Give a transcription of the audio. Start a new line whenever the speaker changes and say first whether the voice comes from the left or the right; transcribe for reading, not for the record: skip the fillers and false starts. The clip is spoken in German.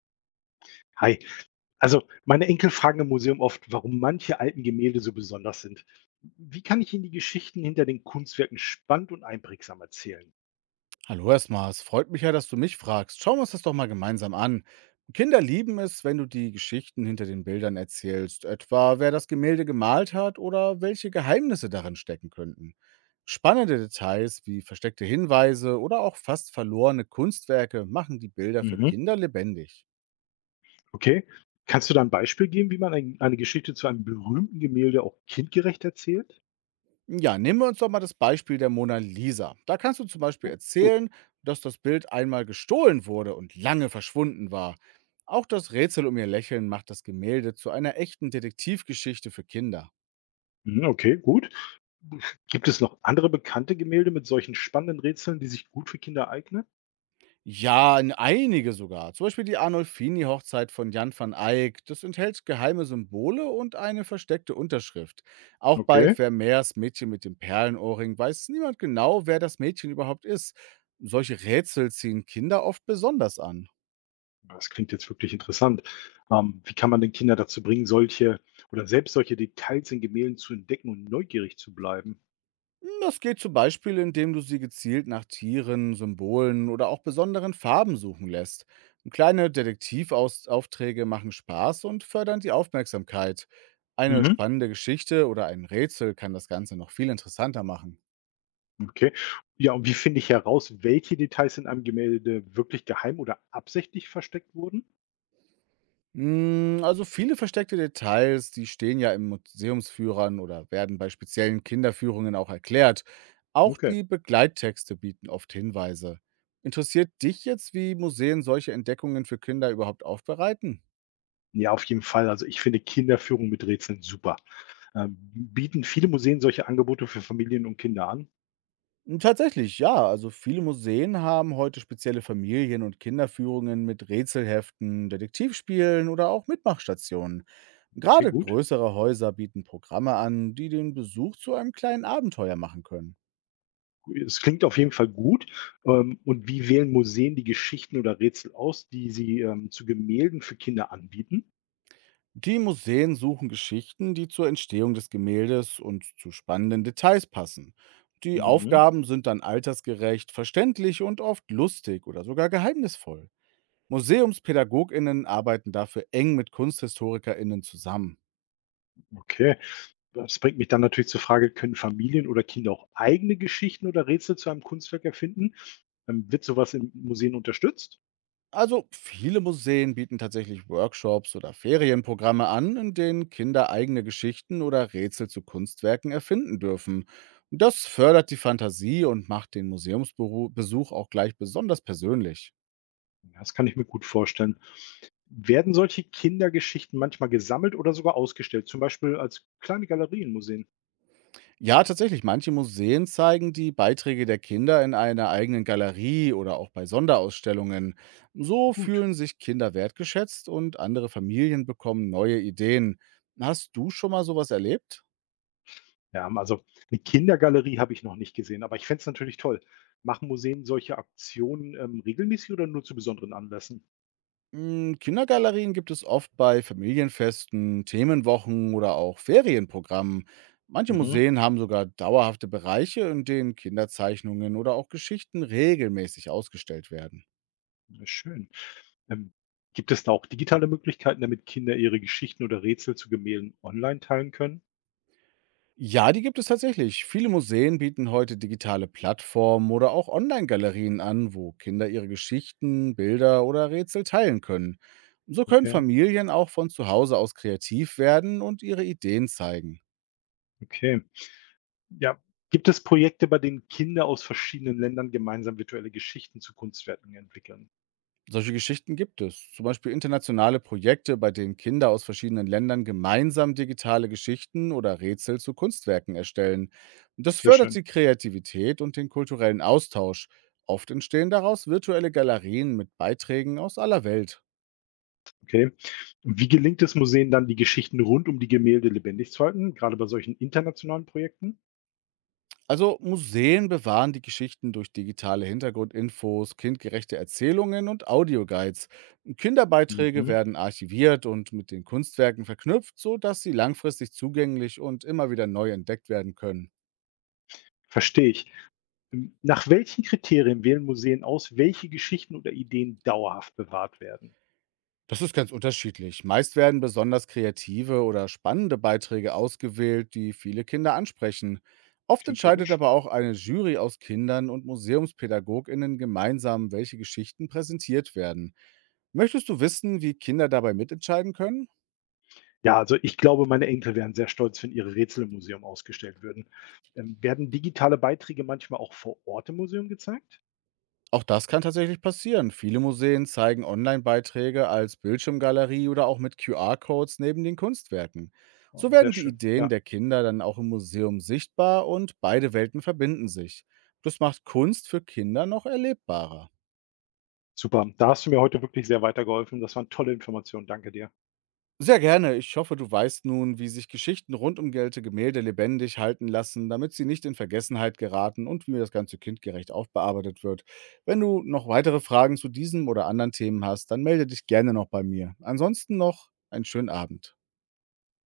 left: Hi. Also, meine Enkel fragen im Museum oft, warum manche alten Gemälde so besonders sind. Wie kann ich ihnen die Geschichten hinter den Kunstwerken spannend und einprägsam erzählen?
right: Hallo erstmal, es freut mich ja, dass du mich fragst. Schauen wir uns das doch mal gemeinsam an. Kinder lieben es, wenn du die Geschichten hinter den Bildern erzählst, etwa wer das Gemälde gemalt hat oder welche Geheimnisse darin stecken könnten. Spannende Details wie versteckte Hinweise oder auch fast verlorene Kunstwerke machen die Bilder für
left: Mhm.
right: Kinder lebendig.
left: Okay. Kannst du da ein Beispiel geben, wie man eine Geschichte zu einem berühmten Gemälde auch kindgerecht erzählt?
right: Ja, nehmen wir uns doch mal das Beispiel der Mona Lisa. Da kannst du zum Beispiel
left: Gut.
right: erzählen, dass das Bild einmal gestohlen wurde und lange verschwunden war. Auch das Rätsel um ihr Lächeln macht das Gemälde zu einer echten Detektivgeschichte für Kinder.
left: Mhm, okay, gut. Gibt es noch andere bekannte Gemälde mit solchen spannenden Rätseln, die sich gut für Kinder eignen?
right: Ja, in einige sogar. Zum Beispiel die Arnolfini-Hochzeit von Jan van Eyck. Das enthält geheime Symbole und eine versteckte Unterschrift. Auch bei
left: Okay.
right: Vermeers Mädchen mit dem Perlenohrring weiß niemand genau, wer das Mädchen überhaupt ist. Solche Rätsel ziehen Kinder oft besonders an.
left: Das klingt jetzt wirklich interessant. Wie kann man denn Kinder dazu bringen, solche oder selbst solche Details in Gemälden zu entdecken und neugierig zu bleiben?
right: Das geht zum Beispiel, indem du sie gezielt nach Tieren, Symbolen oder auch besonderen Farben suchen lässt. Kleine Detektivaufträge machen Spaß und fördern die Aufmerksamkeit. Eine
left: Mhm.
right: spannende Geschichte oder ein Rätsel kann das Ganze noch viel interessanter machen.
left: Okay. Ja, und wie finde ich heraus, welche Details in einem Gemälde wirklich geheim oder absichtlich versteckt wurden?
right: Also viele versteckte Details, die stehen ja im Museumsführern oder werden bei speziellen Kinderführungen auch erklärt. Auch
left: Okay.
right: die Begleittexte bieten oft Hinweise. Interessiert dich jetzt, wie Museen solche Entdeckungen für Kinder überhaupt aufbereiten?
left: Ja, auf jeden Fall. Also ich finde Kinderführung mit Rätseln super. Bieten viele Museen solche Angebote für Familien und Kinder an?
right: Tatsächlich, ja. Also viele Museen haben heute spezielle Familien- und Kinderführungen mit Rätselheften, Detektivspielen oder auch Mitmachstationen.
left: Okay,
right: Gerade
left: gut.
right: größere Häuser bieten Programme an, die den Besuch zu einem kleinen Abenteuer machen können.
left: Es klingt auf jeden Fall gut. Und wie wählen Museen die Geschichten oder Rätsel aus, die sie zu Gemälden für Kinder anbieten?
right: Die Museen suchen Geschichten, die zur Entstehung des Gemäldes und zu spannenden Details passen. Die
left: Mhm.
right: Aufgaben sind dann altersgerecht, verständlich und oft lustig oder sogar geheimnisvoll. Museumspädagoginnen arbeiten dafür eng mit Kunsthistorikerinnen zusammen.
left: Okay. Das bringt mich dann natürlich zur Frage, können Familien oder Kinder auch eigene Geschichten oder Rätsel zu einem Kunstwerk erfinden? Wird sowas in Museen unterstützt?
right: Also viele Museen bieten tatsächlich Workshops oder Ferienprogramme an, in denen Kinder eigene Geschichten oder Rätsel zu Kunstwerken erfinden dürfen. Das fördert die Fantasie und macht den Museumsbesuch auch gleich besonders persönlich.
left: Ja, das kann ich mir gut vorstellen. Werden solche Kindergeschichten manchmal gesammelt oder sogar ausgestellt, zum Beispiel als kleine Galerien, Museen?
right: Ja, tatsächlich. Manche Museen zeigen die Beiträge der Kinder in einer eigenen Galerie oder auch bei Sonderausstellungen. So
left: Gut.
right: fühlen sich Kinder wertgeschätzt und andere Familien bekommen neue Ideen. Hast du schon mal sowas erlebt?
left: Ja, also eine Kindergalerie habe ich noch nicht gesehen, aber ich fände es natürlich toll. Machen Museen solche Aktionen regelmäßig oder nur zu besonderen Anlässen?
right: Kindergalerien gibt es oft bei Familienfesten, Themenwochen oder auch Ferienprogrammen. Manche
left: Mhm,
right: Museen haben sogar dauerhafte Bereiche, in denen Kinderzeichnungen oder auch Geschichten regelmäßig ausgestellt werden.
left: ja schön. Ähm, Gibt es da auch digitale Möglichkeiten, damit Kinder ihre Geschichten oder Rätsel zu Gemälden online teilen können?
right: Ja, die gibt es tatsächlich. Viele Museen bieten heute digitale Plattformen oder auch Online-Galerien an, wo Kinder ihre Geschichten, Bilder oder Rätsel teilen können. So können
left: Okay,
right: Familien auch von zu Hause aus kreativ werden und ihre Ideen zeigen.
left: okay. Ja, gibt es Projekte, bei denen Kinder aus verschiedenen Ländern gemeinsam virtuelle Geschichten zu Kunstwerken entwickeln?
right: Solche Geschichten gibt es. Zum Beispiel internationale Projekte, bei denen Kinder aus verschiedenen Ländern gemeinsam digitale Geschichten oder Rätsel zu Kunstwerken erstellen. Und das
left: Sehr
right: fördert
left: schön,
right: die Kreativität und den kulturellen Austausch. Oft entstehen daraus virtuelle Galerien mit Beiträgen aus aller Welt.
left: okay. Und wie gelingt es Museen dann, die Geschichten rund um die Gemälde lebendig zu halten, gerade bei solchen internationalen Projekten?
right: Also Museen bewahren die Geschichten durch digitale Hintergrundinfos, kindgerechte Erzählungen und Audioguides. Kinderbeiträge
left: Mhm.
right: werden archiviert und mit den Kunstwerken verknüpft, sodass sie langfristig zugänglich und immer wieder neu entdeckt werden können.
left: Verstehe ich. Nach welchen Kriterien wählen Museen aus, welche Geschichten oder Ideen dauerhaft bewahrt werden?
right: Das ist ganz unterschiedlich. Meist werden besonders kreative oder spannende Beiträge ausgewählt, die viele Kinder ansprechen. Oft
left: Klingt
right: entscheidet
left: logisch.
right: aber auch eine Jury aus Kindern und Museumspädagoginnen gemeinsam, welche Geschichten präsentiert werden. Möchtest du wissen, wie Kinder dabei mitentscheiden können?
left: Ja, also ich glaube, meine Enkel wären sehr stolz, wenn ihre Rätsel im Museum ausgestellt würden. Werden digitale Beiträge manchmal auch vor Ort im Museum gezeigt?
right: Auch das kann tatsächlich passieren. Viele Museen zeigen Online-Beiträge als Bildschirmgalerie oder auch mit QR-Codes neben den Kunstwerken. So
left: Oh, sehr
right: werden die
left: schön.
right: Ideen
left: Ja,
right: der Kinder dann auch im Museum sichtbar und beide Welten verbinden sich. Das macht Kunst für Kinder noch erlebbarer.
left: super. Da hast du mir heute wirklich sehr weitergeholfen. Das waren tolle Informationen. Danke dir.
right: Sehr gerne. Ich hoffe, du weißt nun, wie sich Geschichten rund um gelte Gemälde lebendig halten lassen, damit sie nicht in Vergessenheit geraten und wie das Ganze kindgerecht aufbearbeitet wird. Wenn du noch weitere Fragen zu diesem oder anderen Themen hast, dann melde dich gerne noch bei mir. Ansonsten noch einen schönen Abend.